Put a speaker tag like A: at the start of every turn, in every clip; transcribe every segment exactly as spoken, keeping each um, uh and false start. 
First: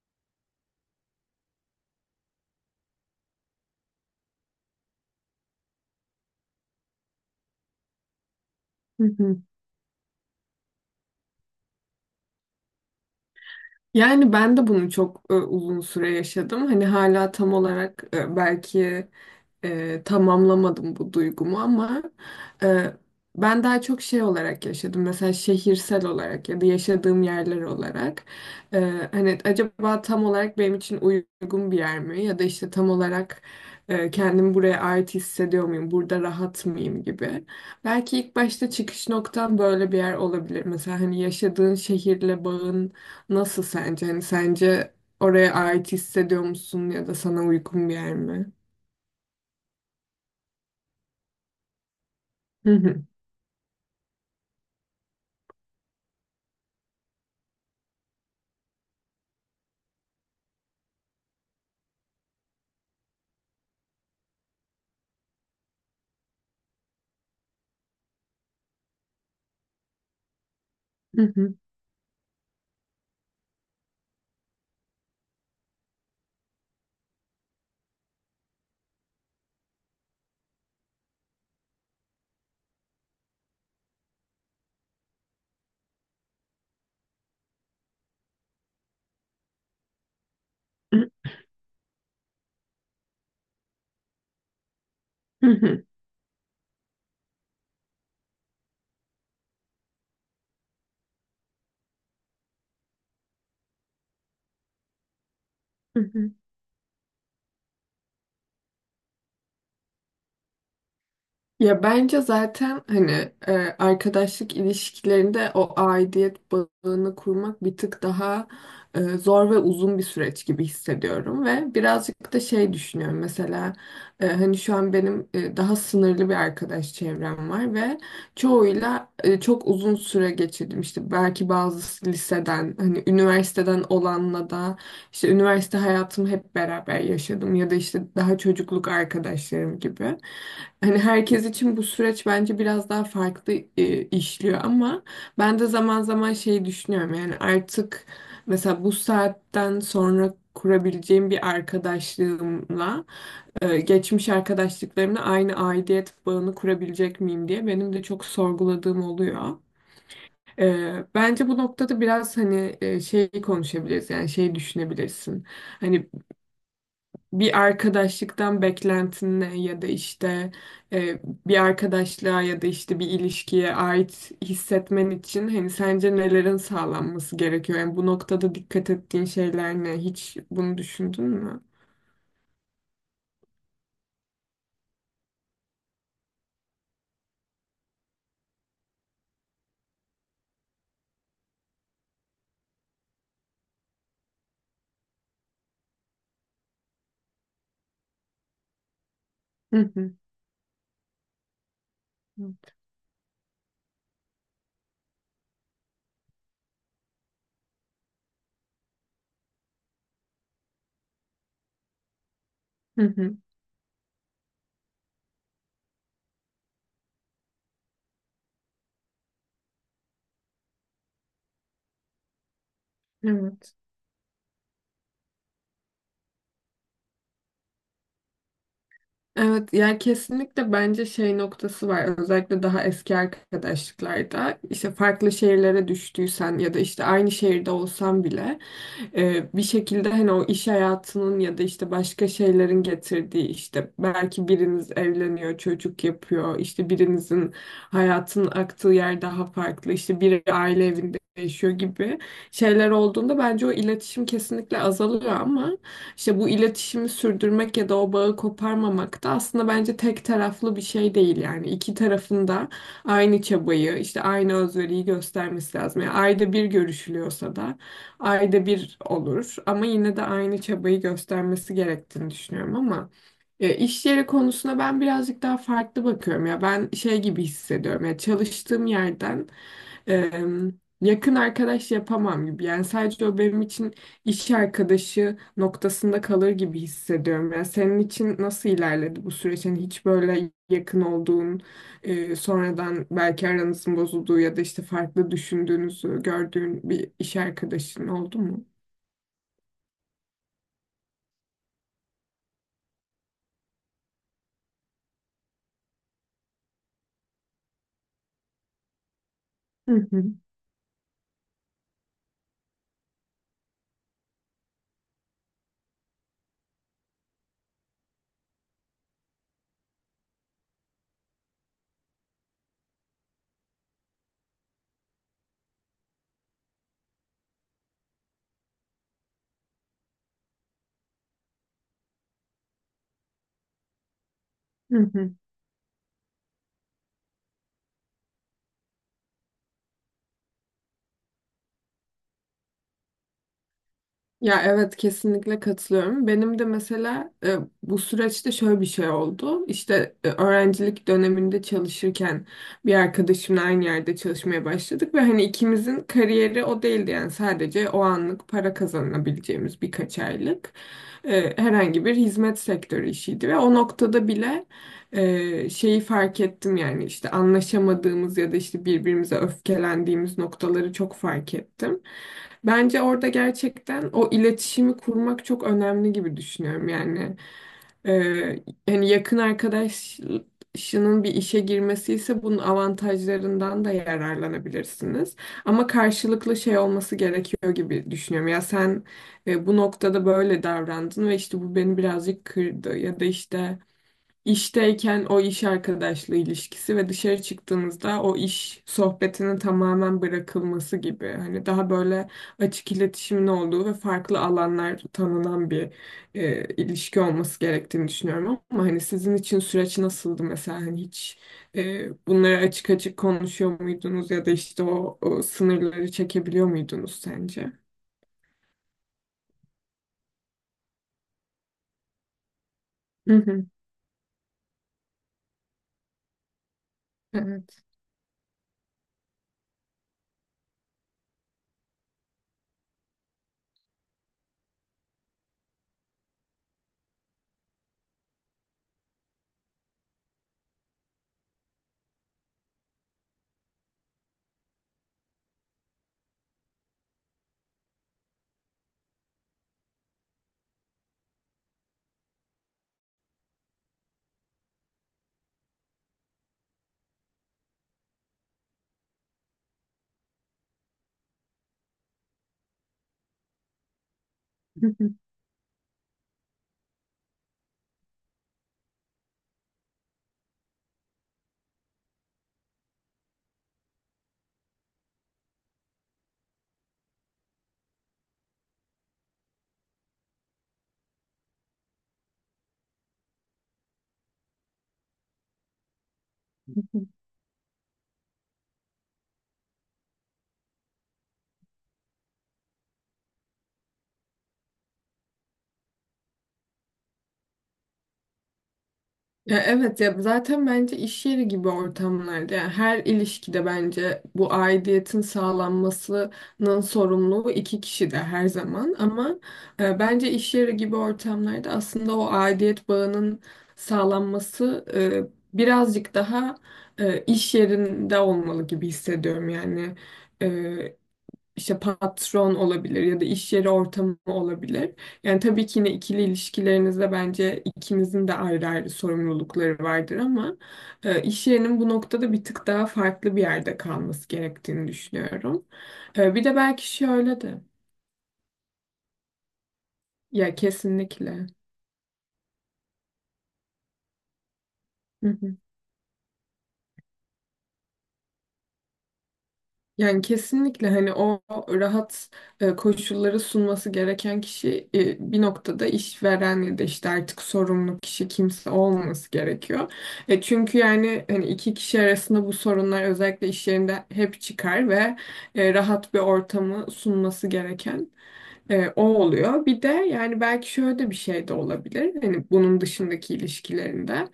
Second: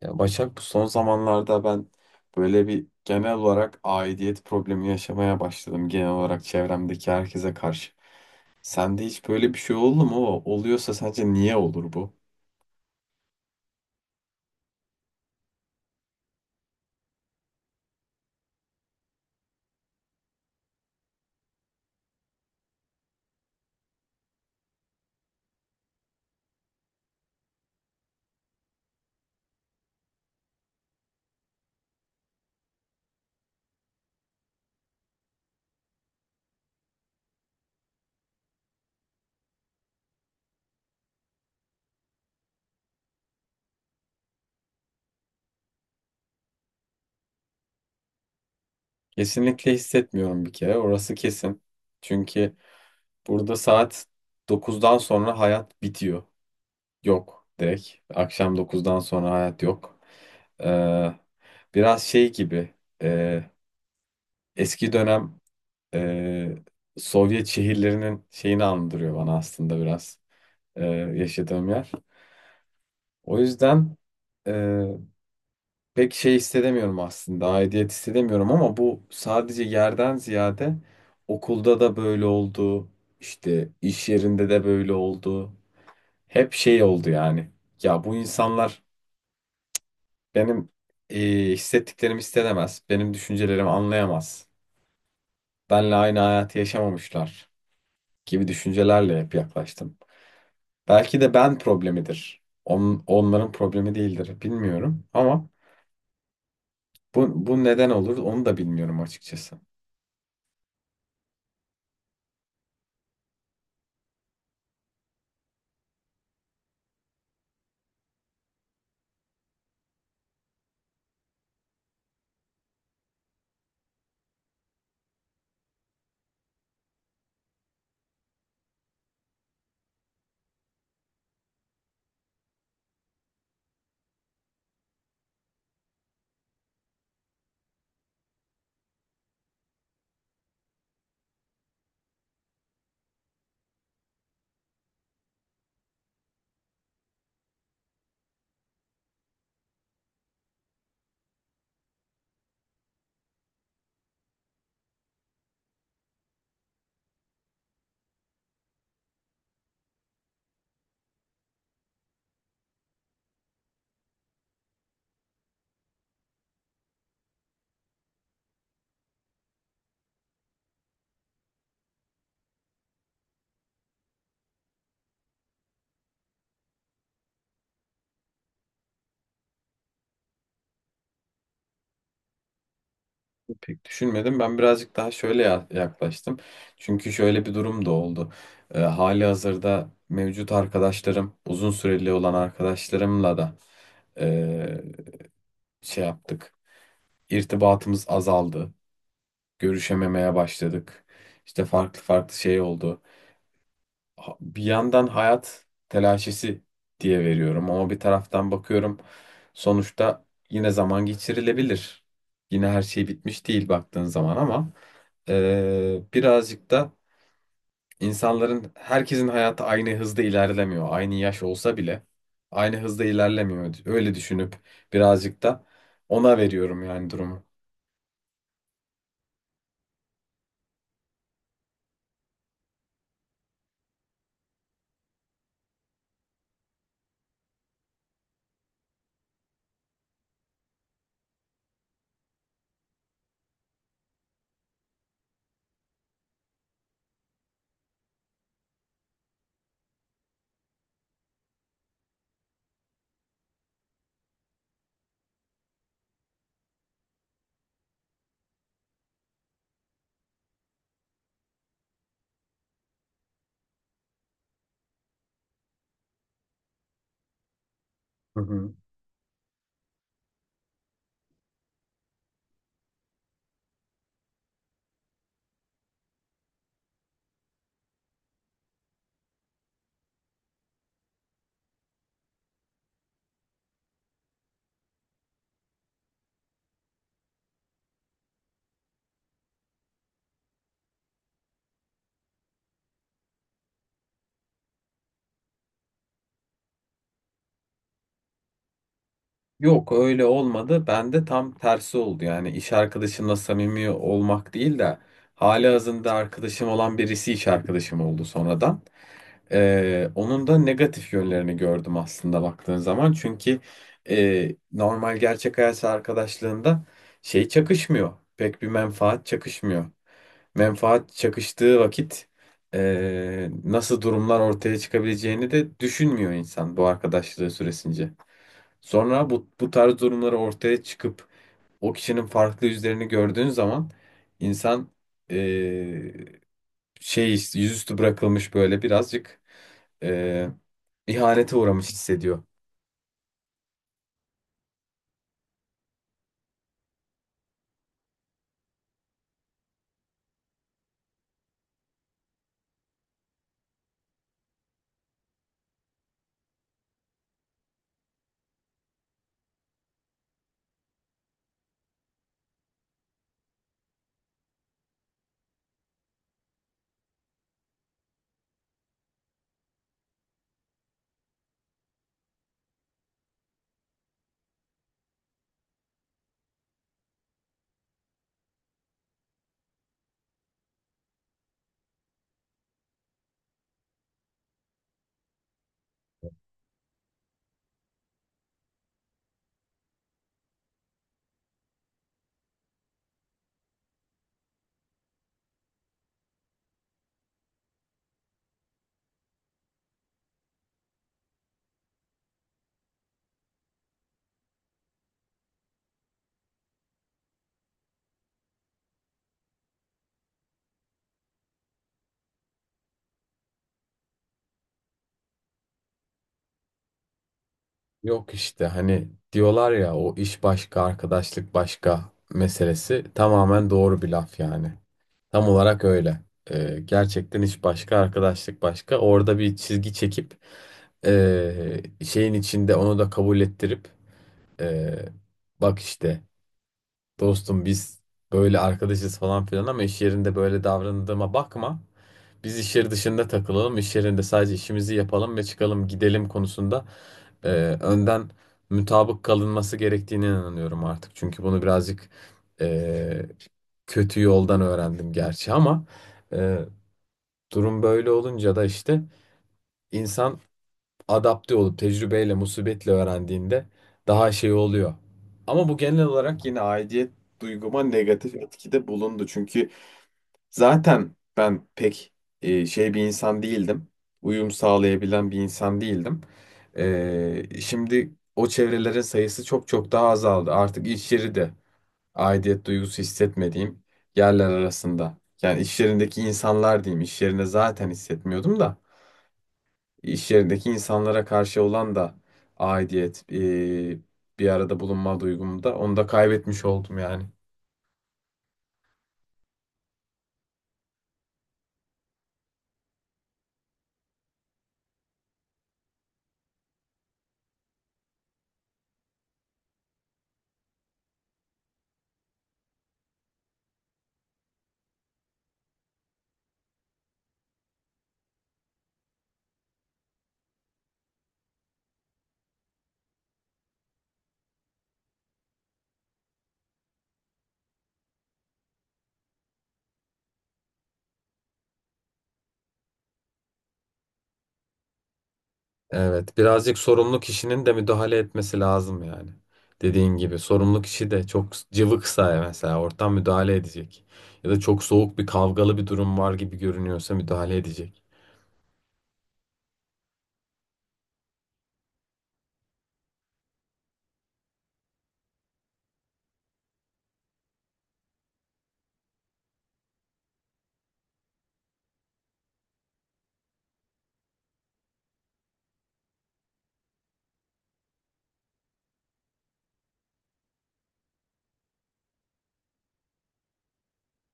A: Ya Başak bu son zamanlarda ben böyle bir genel olarak aidiyet problemi yaşamaya başladım genel olarak çevremdeki herkese karşı.
B: Hı
A: Sende hiç
B: hı.
A: böyle bir şey oldu mu? Oluyorsa sence niye olur bu?
B: Yani ben de bunu çok e, uzun süre yaşadım. Hani hala tam olarak e, belki e, tamamlamadım bu duygumu ama e, ben daha çok şey olarak yaşadım. Mesela şehirsel olarak ya da yaşadığım yerler olarak. E, hani acaba tam olarak benim için uygun bir yer mi? Ya da işte tam olarak e, kendimi buraya ait hissediyor muyum? Burada rahat mıyım gibi. Belki ilk başta çıkış noktam böyle bir yer olabilir. Mesela hani yaşadığın şehirle bağın nasıl sence? Hani sence oraya ait hissediyor musun ya da sana uygun bir yer mi?
A: Kesinlikle hissetmiyorum bir kere orası kesin. Çünkü
B: Hı hı,
A: burada saat dokuzdan sonra hayat bitiyor. Yok direkt. Akşam dokuzdan sonra hayat yok. Ee, biraz şey gibi e, eski dönem e, Sovyet şehirlerinin şeyini andırıyor bana aslında biraz e,
B: hı hı,
A: yaşadığım yer. O yüzden e, pek şey hissedemiyorum aslında, aidiyet hissedemiyorum ama bu sadece yerden ziyade okulda da böyle oldu, işte iş yerinde de böyle oldu. Hep şey oldu yani. Ya bu insanlar benim
B: hı
A: e, hissettiklerimi hissedemez, benim düşüncelerimi anlayamaz.
B: hı,
A: Benle aynı hayatı yaşamamışlar gibi düşüncelerle hep yaklaştım. Belki de ben problemidir. On, onların problemi değildir. Bilmiyorum ama
B: hı hı.
A: bu, bu neden olur onu da bilmiyorum açıkçası.
B: Ya bence zaten hani e, arkadaşlık ilişkilerinde o aidiyet bağını kurmak bir tık daha e, zor ve uzun bir süreç gibi hissediyorum ve birazcık da şey düşünüyorum mesela e, hani şu an benim e, daha sınırlı bir arkadaş çevrem var ve çoğuyla e, çok uzun süre geçirdim işte belki bazı liseden hani üniversiteden olanla da işte üniversite hayatımı hep beraber yaşadım ya da işte daha çocukluk arkadaşlarım gibi. Hani herkes için bu süreç bence biraz daha farklı e, işliyor ama ben de zaman zaman şey düşünüyorum yani artık mesela bu saatten sonra kurabileceğim bir arkadaşlığımla e, geçmiş arkadaşlıklarımla aynı aidiyet bağını kurabilecek miyim diye benim de çok sorguladığım oluyor. Ee, bence bu noktada biraz hani e, şey konuşabiliriz yani şey düşünebilirsin. Hani bir arkadaşlıktan beklentin ne ya da işte e, bir arkadaşlığa ya da işte bir ilişkiye ait hissetmen için hani sence nelerin sağlanması gerekiyor? Yani bu noktada dikkat ettiğin şeyler ne? Hiç bunu düşündün mü?
A: Pek düşünmedim. Ben birazcık daha şöyle ya- yaklaştım. Çünkü şöyle bir durum da oldu. Ee, hali hazırda mevcut arkadaşlarım, uzun süreli olan arkadaşlarımla da e, şey yaptık. İrtibatımız azaldı.
B: Hı hı.
A: Görüşememeye başladık. İşte farklı farklı şey oldu. ha- bir yandan hayat telaşesi diye veriyorum ama bir taraftan bakıyorum sonuçta yine zaman geçirilebilir. Yine her
B: Hı
A: şey
B: hı.
A: bitmiş değil baktığın zaman ama eee, birazcık da insanların herkesin hayatı aynı hızda ilerlemiyor. Aynı yaş olsa bile aynı hızda ilerlemiyor. Öyle düşünüp birazcık da ona veriyorum yani durumu.
B: Evet yani kesinlikle bence şey noktası var, özellikle daha eski arkadaşlıklarda işte farklı şehirlere düştüysen ya da işte aynı şehirde olsan bile e, bir şekilde hani o iş hayatının ya da işte başka şeylerin getirdiği işte belki biriniz evleniyor, çocuk yapıyor, işte birinizin hayatının aktığı yer daha farklı, işte biri aile evinde yaşıyor gibi şeyler olduğunda bence o iletişim kesinlikle azalıyor ama işte bu iletişimi sürdürmek ya da o bağı koparmamak da aslında bence tek taraflı bir şey değil, yani iki tarafında aynı çabayı işte aynı özveriyi göstermesi lazım. Yani ayda bir görüşülüyorsa da
A: Hı
B: ayda
A: hı.
B: bir olur ama yine de aynı çabayı göstermesi gerektiğini düşünüyorum ama e, iş yeri konusuna ben birazcık daha farklı bakıyorum, ya ben şey gibi hissediyorum, ya çalıştığım yerden Eee, yakın arkadaş yapamam gibi. Yani sadece o benim için iş arkadaşı noktasında kalır gibi hissediyorum. Yani senin için nasıl ilerledi bu süreç? Yani hiç böyle yakın olduğun, eee, sonradan belki aranızın bozulduğu ya da işte farklı düşündüğünüzü gördüğün bir iş arkadaşın oldu mu?
A: Yok öyle olmadı. Bende tam tersi oldu. Yani iş arkadaşımla samimi olmak değil de halihazırda arkadaşım olan birisi iş arkadaşım oldu sonradan.
B: Hı
A: Ee,
B: hı,
A: onun da negatif yönlerini gördüm aslında baktığın zaman. Çünkü e, normal gerçek hayat arkadaşlığında şey çakışmıyor. Pek bir menfaat çakışmıyor. Menfaat çakıştığı vakit e, nasıl durumlar ortaya çıkabileceğini de düşünmüyor insan bu arkadaşlığı süresince. Sonra bu, bu tarz durumları ortaya çıkıp o kişinin farklı yüzlerini gördüğün zaman insan
B: hı hı.
A: eee, şey yüzüstü bırakılmış böyle birazcık eee, ihanete uğramış hissediyor.
B: Ya evet, kesinlikle katılıyorum. Benim de mesela e, bu süreçte şöyle bir şey oldu. İşte e, öğrencilik döneminde çalışırken bir arkadaşımla aynı yerde çalışmaya başladık ve hani ikimizin kariyeri o değildi, yani sadece o anlık para kazanabileceğimiz birkaç aylık e, herhangi bir hizmet sektörü işiydi ve o noktada bile e, şeyi fark ettim, yani işte anlaşamadığımız ya da işte birbirimize öfkelendiğimiz noktaları çok fark ettim. Bence orada gerçekten o iletişimi kurmak çok önemli gibi düşünüyorum. Yani e, yani yakın arkadaşının bir işe girmesi ise bunun avantajlarından da yararlanabilirsiniz. Ama karşılıklı şey olması gerekiyor gibi düşünüyorum. Ya sen e, bu noktada böyle davrandın ve işte bu beni birazcık kırdı ya da işte İşteyken o iş arkadaşlığı ilişkisi ve dışarı çıktığımızda o iş sohbetinin tamamen bırakılması gibi. Hani daha böyle açık iletişimin olduğu ve farklı alanlar tanınan bir e, ilişki olması gerektiğini düşünüyorum. Ama hani sizin için süreç nasıldı mesela? Hani hiç e, bunları açık açık konuşuyor muydunuz ya da işte o, o sınırları çekebiliyor muydunuz sence?
A: Yok işte hani diyorlar ya o iş başka arkadaşlık başka meselesi
B: Hı hı.
A: tamamen doğru bir laf yani. Tam olarak öyle. Ee, gerçekten hiç başka arkadaşlık başka. Orada bir çizgi çekip ee, şeyin içinde onu da kabul ettirip ee, bak işte dostum biz böyle arkadaşız falan filan ama iş yerinde böyle davrandığıma bakma. Biz iş yeri dışında takılalım, iş yerinde sadece işimizi yapalım ve çıkalım, gidelim konusunda e, önden mutabık kalınması gerektiğine inanıyorum artık. Çünkü bunu birazcık e, kötü yoldan öğrendim gerçi ama e, durum böyle olunca da işte insan adapte olup tecrübeyle, musibetle öğrendiğinde daha şey oluyor.
B: Evet.
A: Ama bu genel olarak yine aidiyet duyguma negatif etkide bulundu. Çünkü zaten ben pek e, şey bir insan değildim. Uyum sağlayabilen bir insan değildim. E, şimdi o çevrelerin sayısı çok çok daha azaldı. Artık iş yeri de aidiyet duygusu hissetmediğim yerler arasında. Yani iş yerindeki insanlar diyeyim. İş yerine zaten hissetmiyordum da. İş yerindeki insanlara karşı olan da aidiyet, e, bir arada bulunma duygumu da onu da kaybetmiş oldum yani.
B: Ya evet, ya zaten bence iş yeri gibi ortamlarda, yani her ilişkide bence bu aidiyetin sağlanmasının sorumluluğu iki kişi de her zaman ama e, bence iş yeri gibi ortamlarda aslında o aidiyet bağının sağlanması e, birazcık daha e, iş yerinde olmalı gibi hissediyorum yani. e, işte patron olabilir ya da iş yeri ortamı olabilir. Yani tabii ki yine ikili ilişkilerinizde bence ikinizin de ayrı ayrı sorumlulukları vardır ama e, iş yerinin bu noktada bir tık daha farklı bir yerde kalması gerektiğini düşünüyorum. E,
A: Evet,
B: bir de
A: birazcık
B: belki
A: sorumlu
B: şöyle de.
A: kişinin de müdahale etmesi lazım yani. Dediğin gibi
B: Ya,
A: sorumlu kişi de
B: kesinlikle.
A: çok cıvıksa mesela ortam müdahale edecek. Ya da çok soğuk bir
B: Hı hı.
A: kavgalı bir durum var gibi görünüyorsa müdahale edecek.
B: Yani kesinlikle hani o rahat e, koşulları sunması gereken kişi e, bir noktada işveren ya da işte artık sorumlu kişi kimse olması gerekiyor. E, çünkü yani hani iki kişi arasında bu sorunlar özellikle iş yerinde hep çıkar ve e, rahat bir ortamı sunması gereken. E, o oluyor. Bir de yani belki şöyle de bir şey de olabilir. Hani bunun dışındaki ilişkilerinde.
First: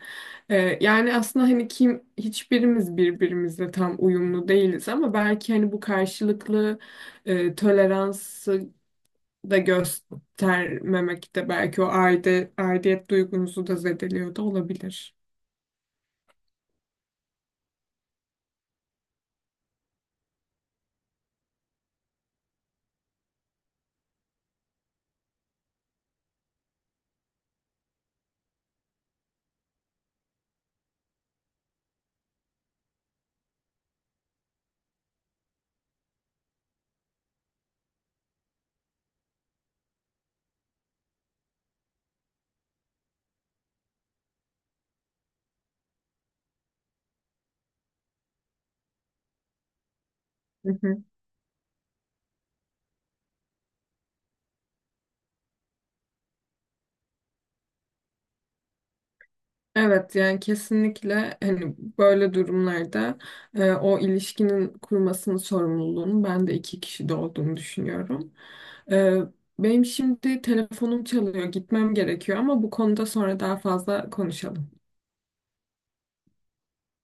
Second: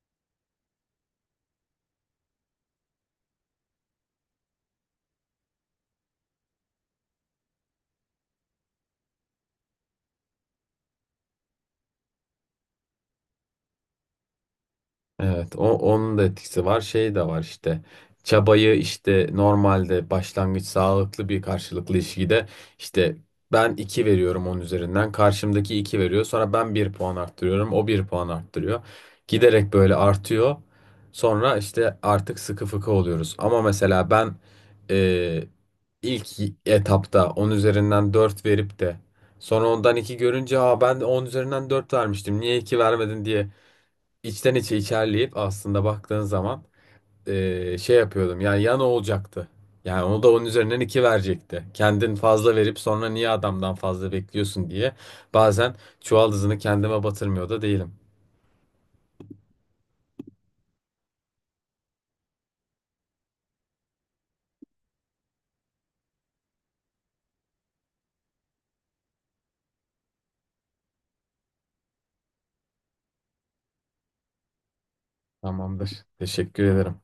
B: E, yani aslında hani kim, hiçbirimiz birbirimizle tam uyumlu değiliz ama belki hani bu karşılıklı e, toleransı da göstermemek de belki o aide, aidiyet duygunuzu da zedeliyor da olabilir.
A: Evet, o, onun da etkisi var. Şey de var işte. Çabayı işte normalde başlangıç sağlıklı bir karşılıklı ilişkide işte ben iki veriyorum onun üzerinden. Karşımdaki iki veriyor. Sonra ben bir puan arttırıyorum. O bir puan arttırıyor. Giderek böyle artıyor. Sonra işte artık sıkı fıkı oluyoruz. Ama mesela ben e, ilk etapta on üzerinden dört verip de sonra ondan iki görünce Aa, ben de on üzerinden dört vermiştim. Niye iki vermedin diye içten içe içerleyip aslında baktığın zaman eee, şey yapıyordum. Yani ya ne olacaktı? Yani onu da onun üzerinden iki verecekti. Kendin fazla verip sonra niye adamdan fazla bekliyorsun diye bazen çuval hızını kendime batırmıyor da değilim.
B: Evet, yani kesinlikle hani böyle durumlarda e, o ilişkinin kurmasının sorumluluğunu ben de iki kişide olduğunu düşünüyorum. E, Benim şimdi telefonum çalıyor, gitmem gerekiyor ama bu konuda sonra daha fazla konuşalım.
A: Tamamdır. Teşekkür ederim.